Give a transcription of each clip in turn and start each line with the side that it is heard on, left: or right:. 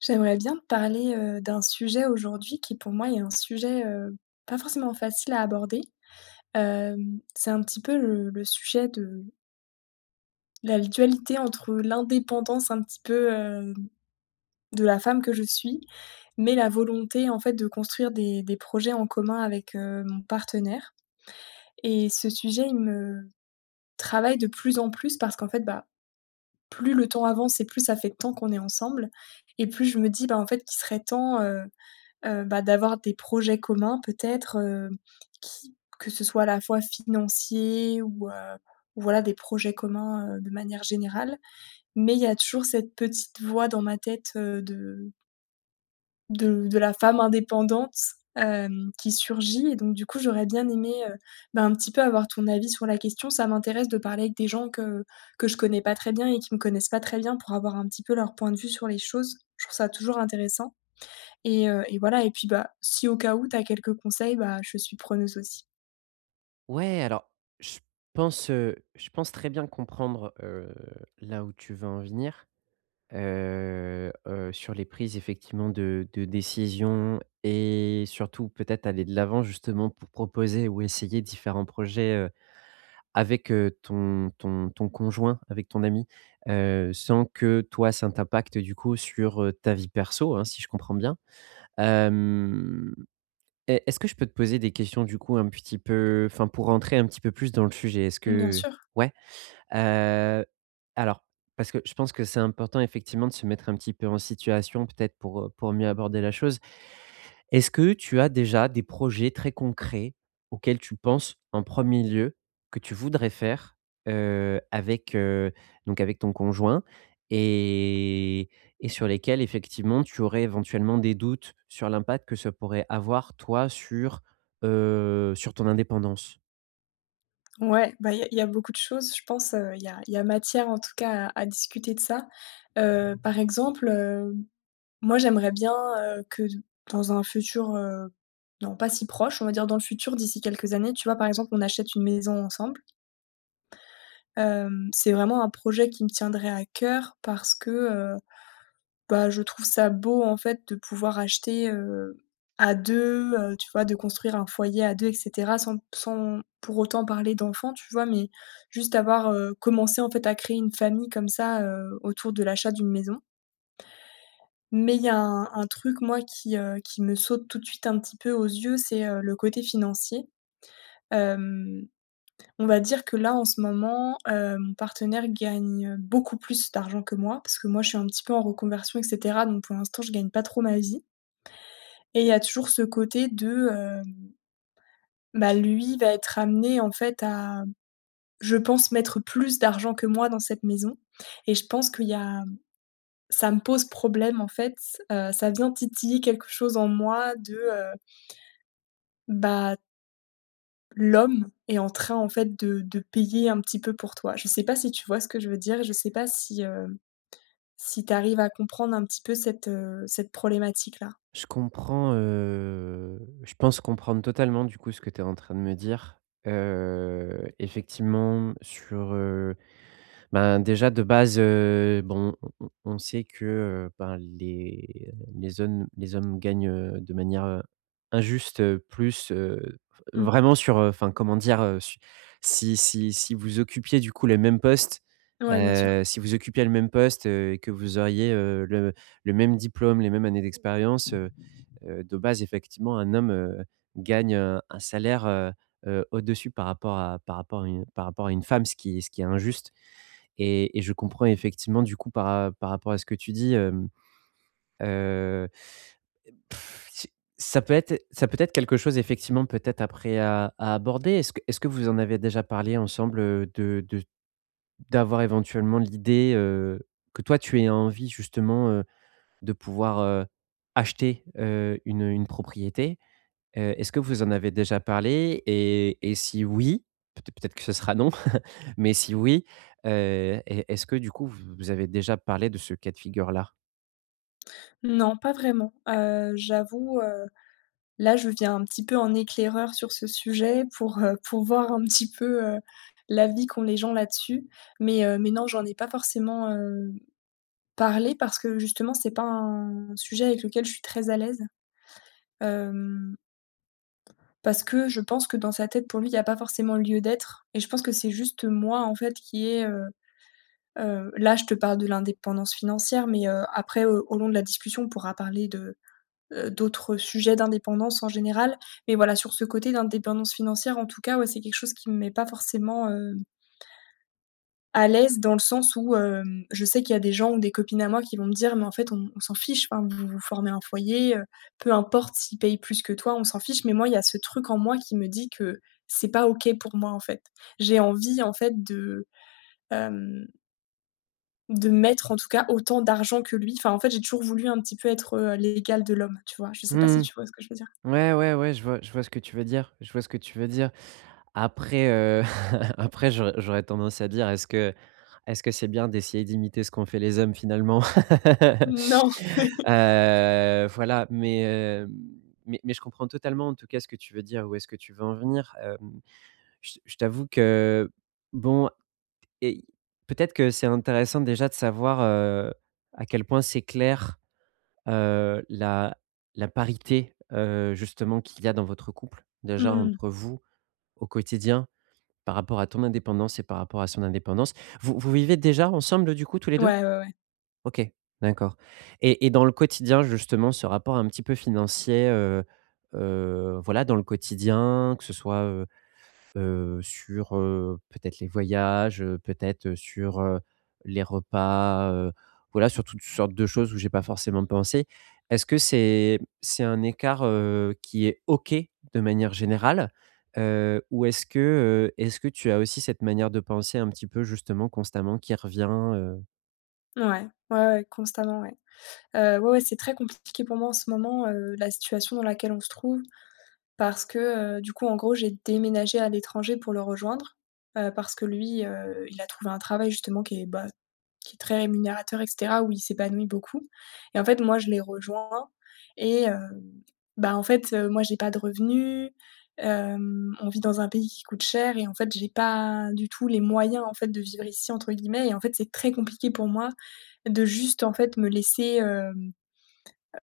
left: J'aimerais bien te parler, d'un sujet aujourd'hui qui pour moi est un sujet, pas forcément facile à aborder. C'est un petit peu le sujet de la dualité entre l'indépendance un petit peu, de la femme que je suis, mais la volonté en fait de construire des projets en commun avec, mon partenaire et ce sujet il me travaille de plus en plus parce qu'en fait, bah, plus le temps avance et plus ça fait de temps qu'on est ensemble et plus je me dis, bah, en fait qu'il serait temps, bah, d'avoir des projets communs peut-être, qui que ce soit à la fois financier ou voilà des projets communs, de manière générale. Mais il y a toujours cette petite voix dans ma tête, de de la femme indépendante, qui surgit et donc du coup, j'aurais bien aimé, bah, un petit peu avoir ton avis sur la question. Ça m'intéresse de parler avec des gens que je connais pas très bien et qui me connaissent pas très bien pour avoir un petit peu leur point de vue sur les choses. Je trouve ça toujours intéressant. Et voilà et puis, bah, si au cas où tu as quelques conseils, bah, je suis preneuse aussi.
right: Ouais, alors je je pense très bien comprendre, là où tu veux en venir, sur les prises effectivement de décisions et surtout peut-être aller de l'avant justement pour proposer ou essayer différents projets, avec, ton conjoint, avec ton ami, sans que toi ça t'impacte du coup sur, ta vie perso, hein, si je comprends bien? Hem Et est-ce que je peux te poser des questions du coup un petit peu enfin pour rentrer un petit peu plus dans le sujet? Est-ce
left: Mmh, bien
right: que
left: sûr.
right: ouais? Heu, alors parce que je pense que c'est important effectivement de se mettre un petit peu en situation peut-être pour mieux aborder la chose. Est-ce que tu as déjà des projets très concrets auxquels tu penses en premier lieu, que tu voudrais faire, avec, donc avec ton conjoint et sur lesquels effectivement tu aurais éventuellement des doutes sur l'impact que ça pourrait avoir toi sur, sur ton indépendance?
left: Ouais, bah, il y a beaucoup de choses, je pense, il y a matière en tout cas à discuter de ça. Par exemple, moi, j'aimerais bien, que dans un futur, non pas si proche, on va dire dans le futur, d'ici quelques années, tu vois? Par exemple, on achète une maison ensemble. C'est vraiment un projet qui me tiendrait à cœur parce que, bah, je trouve ça beau, en fait, de pouvoir acheter, à 2, tu vois? De construire un foyer à 2, et cetera sans pour autant parler d'enfants, tu vois? Mais juste avoir, commencé, en fait, à créer une famille comme ça, autour de l'achat d'une maison. Mais il y a un truc, moi, qui me saute tout de suite un petit peu aux yeux, c'est, le côté financier. Hem, on va dire que là, en ce moment, mon partenaire gagne beaucoup plus d'argent que moi, parce que moi, je suis un petit peu en reconversion et cetera, donc pour l'instant, je gagne pas trop ma vie et il y a toujours ce côté de, bah, lui va être amené, en fait, à, je pense, mettre plus d'argent que moi dans cette maison et je pense qu'il y a ça me pose problème, en fait, ça vient titiller quelque chose en moi de, bah, l'homme est en train, en fait, de payer un petit peu pour toi. Je sais pas si tu vois ce que je veux dire? Je sais pas si, si tu arrives à comprendre un petit peu cette, cette problématique-là?
right: Je comprends, je pense comprendre totalement du coup ce que tu es en train de me dire, effectivement sur, Ben, déjà de base, bon, on sait que, ben, les hommes gagnent, de manière, injuste, plus,
left: Mmh.
right: vraiment sur, enfin comment dire, su si vous occupiez du coup les mêmes postes,
left: Ouais, bien sûr.
right: si vous occupiez le même poste, et que vous auriez, le même diplôme, les mêmes années d'expérience, de base effectivement un homme, gagne, un salaire, au-dessus par rapport à une par rapport à une femme, ce qui est injuste. Et je comprends effectivement du coup par rapport à ce que tu dis, heu, c'est ça peut être quelque chose effectivement peut-être après à aborder. Est-ce que vous en avez déjà parlé ensemble, de d'avoir éventuellement l'idée, que toi tu aies envie justement, de pouvoir, acheter, une propriété? Est-ce que vous en avez déjà parlé et si oui, peut-être que ce sera non, mais si oui, heu, est-ce que du coup vous avez déjà parlé de ce cas de figure-là?
left: Non, pas vraiment. J'avoue, là, je viens un petit peu en éclaireur sur ce sujet pour voir un petit peu, l'avis qu'ont les gens là-dessus. Mais non, j'en ai pas forcément, parler parce que justement, c'est pas un sujet avec lequel je suis très à l'aise, hem, parce que je pense que dans sa tête, pour lui, il y a pas forcément lieu d'être et je pense que c'est juste moi, en fait, qui est, là, je te parle de l'indépendance financière, mais après, au long de la discussion, on pourra parler de, d'autres sujets d'indépendance en général. Mais voilà, sur ce côté d'indépendance financière, en tout cas, ouais, c'est quelque chose qui me met pas forcément, à l'aise dans le sens où, je sais qu'il y a des gens ou des copines à moi qui vont me dire: «Mais en fait, on s'en fiche, enfin, vous vous formez un foyer, peu importe s'ils payent plus que toi, on s'en fiche». Mais moi, il y a ce truc en moi qui me dit que c'est pas OK pour moi, en fait. J'ai envie, en fait, de, hem, de mettre, en tout cas, autant d'argent que lui. Enfin, en fait, j'ai toujours voulu un petit peu être, l'égal de l'homme, tu vois? Je sais pas si
right: Mmh.
left: tu vois ce que je veux dire?
right: Ouais, je vois ce que tu veux dire, je vois ce que tu veux dire. Après, après j'aurais tendance à dire: «Est-ce que c'est bien d'essayer d'imiter ce qu'ont fait les hommes finalement?»
left: Non.
right: Voilà, mais, mais je comprends totalement en tout cas ce que tu veux dire, où est-ce que tu veux en venir. Hem Je t'avoue que, bon, et peut-être que c'est intéressant déjà de savoir, à quel point c'est clair, la parité, justement qu'il y a dans votre couple, déjà
left: Mmh.
right: entre vous au quotidien, par rapport à ton indépendance et par rapport à son indépendance. Vous vivez déjà ensemble, du coup, tous les
left: Ouais,
right: deux.
left: ouais, ouais.
right: OK, d'accord. Et dans le quotidien, justement, ce rapport un petit peu financier, voilà, dans le quotidien, que ce soit, sur, peut-être les voyages, sur, les repas, voilà, sur toutes sortes de choses où j'ai pas forcément pensé. Est-ce que c'est un écart, qui est OK de manière générale? Ou est-ce que tu as aussi cette manière de penser un petit peu justement constamment qui revient,
left: Ouais, ouais, ouais, constamment, ouais. Ouais, ouais, c'est très compliqué pour moi en ce moment, la situation dans laquelle on se trouve parce que, du coup, en gros, j'ai déménagé à l'étranger pour le rejoindre, parce que lui, il a trouvé un travail justement qui est, bah, qui est très rémunérateur et cetera, où il s'épanouit beaucoup et en fait, moi, je l'ai rejoint et bah, en fait, moi, j'ai pas de revenus, on vit dans un pays qui coûte cher et en fait, j'ai pas du tout «les moyens» en fait de «vivre ici» entre guillemets et en fait, c'est très compliqué pour moi de juste, en fait, me laisser, hem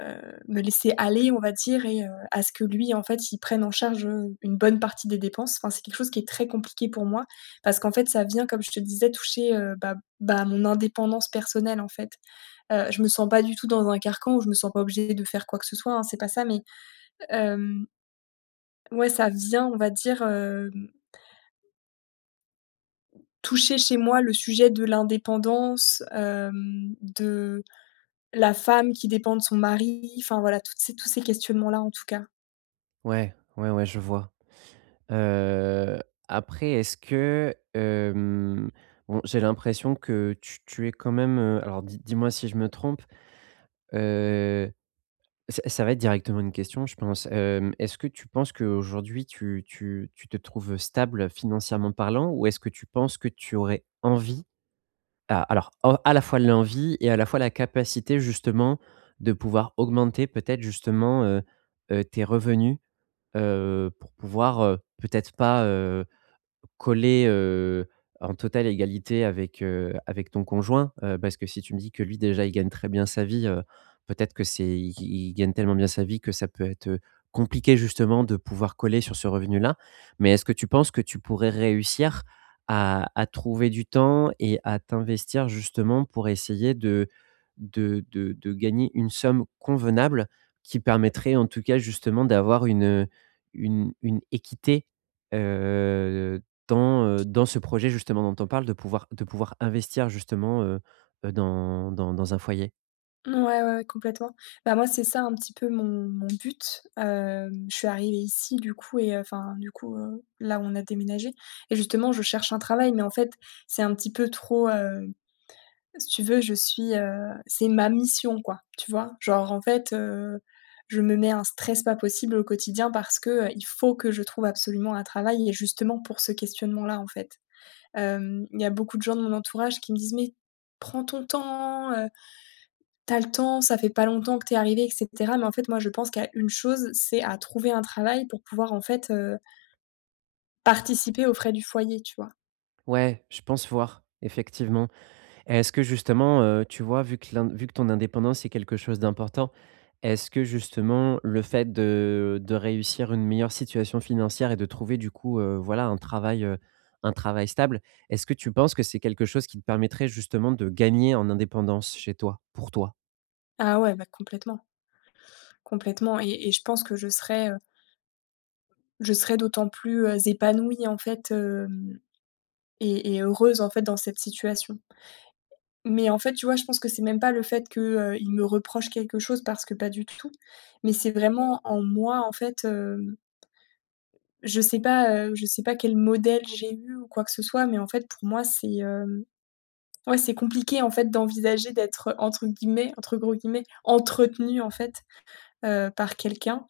left: me laisser aller, on va dire et à ce que lui, en fait, il prenne en charge, une bonne partie des dépenses. Enfin, c'est quelque chose qui est très compliqué pour moi parce qu'en fait, ça vient, comme je te disais, toucher, bah, mon indépendance personnelle, en fait. Je me sens pas du tout dans un carcan où je me sens pas obligée de faire quoi que ce soit, hein, c'est pas ça, mais hem, ouais, ça vient, on va dire, toucher chez moi le sujet de l'indépendance, de la femme qui dépend de son mari, enfin voilà, toutes ces tous ces questionnements-là, en tout cas.
right: Ouais, ouais, je vois. Heu, Après est-ce que, bon, j'ai l'impression que tu es quand même, alors dis-moi si je me trompe. Heu, Ça va être directement une question, je pense. Est-ce que tu penses qu'aujourd'hui tu te trouves stable financièrement parlant? Ou est-ce que tu penses que tu aurais envie, a alors en à la fois l'envie et à la fois la capacité justement de pouvoir augmenter peut-être justement, tes revenus, pour pouvoir, peut-être pas, coller, en totale égalité avec, avec ton conjoint, parce que si tu me dis que lui déjà il gagne très bien sa vie, peut-être que c'est il gagne tellement bien sa vie que ça peut être, compliqué justement de pouvoir coller sur ce revenu-là. Mais est-ce que tu penses que tu pourrais réussir à trouver du temps et à t'investir justement pour essayer de gagner une somme convenable qui permettrait en tout cas justement d'avoir une équité, heu, dans, dans ce projet justement dont on parle, de pouvoir investir justement, dans dans un foyer.
left: Ouais, ouais, ouais, complètement. Bah, moi, c'est ça un petit peu mon but. Je suis arrivée ici du coup et enfin, du coup, là où on a déménagé et justement, je cherche un travail mais en fait, c'est un petit peu trop, si tu veux, je suis, c'est ma mission quoi, tu vois? Genre en fait, je me mets un stress pas possible au quotidien parce que, il faut que je trouve absolument un travail et justement pour ce questionnement-là, en fait. Il y a beaucoup de gens de mon entourage qui me disent: «Mais prends ton temps, tu le temps, ça fait pas longtemps que t'es es arrivée» et cetera. Mais en fait, moi, je pense qu'il y a une chose, c'est à trouver un travail pour pouvoir en fait, participer aux frais du foyer, tu vois?
right: Ouais, je pense voir, effectivement. Et est-ce que justement, tu vois, vu que ton indépendance est quelque chose d'important, est-ce que justement le fait de réussir une meilleure situation financière et de trouver du coup, voilà un travail stable, est-ce que tu penses que c'est quelque chose qui te permettrait justement de gagner en indépendance chez toi, pour toi?
left: Ah ouais, bah complètement, complètement et je pense que je serais, je serais d'autant plus, épanouie en fait, hem et heureuse en fait dans cette situation. Mais en fait, tu vois, je pense que c'est même pas le fait que, il me reproche quelque chose parce que pas du tout, mais c'est vraiment en moi en fait, je sais pas quel modèle j'ai eu ou quoi que ce soit, mais en fait pour moi c'est, ouais, c'est compliqué en fait d'envisager d'être, entre guillemets entre gros guillemets «entretenue» en fait. Par quelqu'un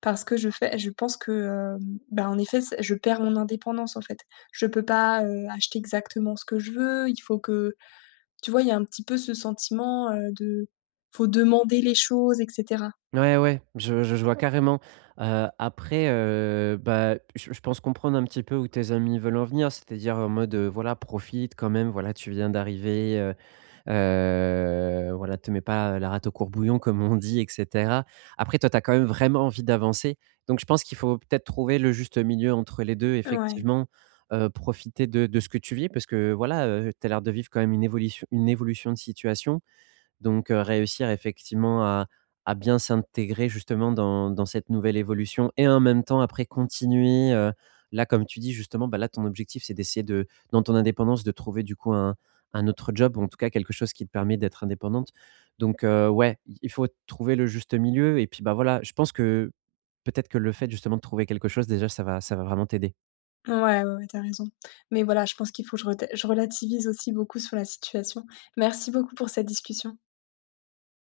left: parce que je pense que, bah, en effet, c'est je perds mon indépendance, en fait. Je peux pas, acheter exactement ce que je veux, il faut que tu vois, il y a un petit peu ce sentiment, de faut demander les choses et cetera.
right: Ouais, ouais, je vois carrément. Après, bah, je pense comprendre un petit peu où tes amis veulent en venir. C'est-à-dire en mode, voilà, profite quand même, voilà, tu viens d'arriver, voilà, te mets pas la rate au courbouillon comme on dit, et cetera. Après toi, tu as quand même vraiment envie d'avancer. Donc je pense qu'il faut peut-être trouver le juste milieu entre les deux,
left: Ouais.
right: effectivement, profiter de ce que tu vis parce que voilà, tu as l'air de vivre quand même une évolution de situation. Donc réussir effectivement à bien s'intégrer justement dans cette nouvelle évolution et en même temps après continuer, là comme tu dis justement, bah, là ton objectif c'est d'essayer de dans ton indépendance de trouver du coup un autre job ou en tout cas quelque chose qui te permet d'être indépendante. Donc ouais, il faut trouver le juste milieu et puis, bah, voilà, je pense que peut-être que le fait justement de trouver quelque chose déjà ça va vraiment t'aider.
left: Ouais, ouais, ouais, tu raison. Mais voilà, je pense qu'il faut que je reda je relativise aussi beaucoup sur la situation. Merci beaucoup pour cette discussion.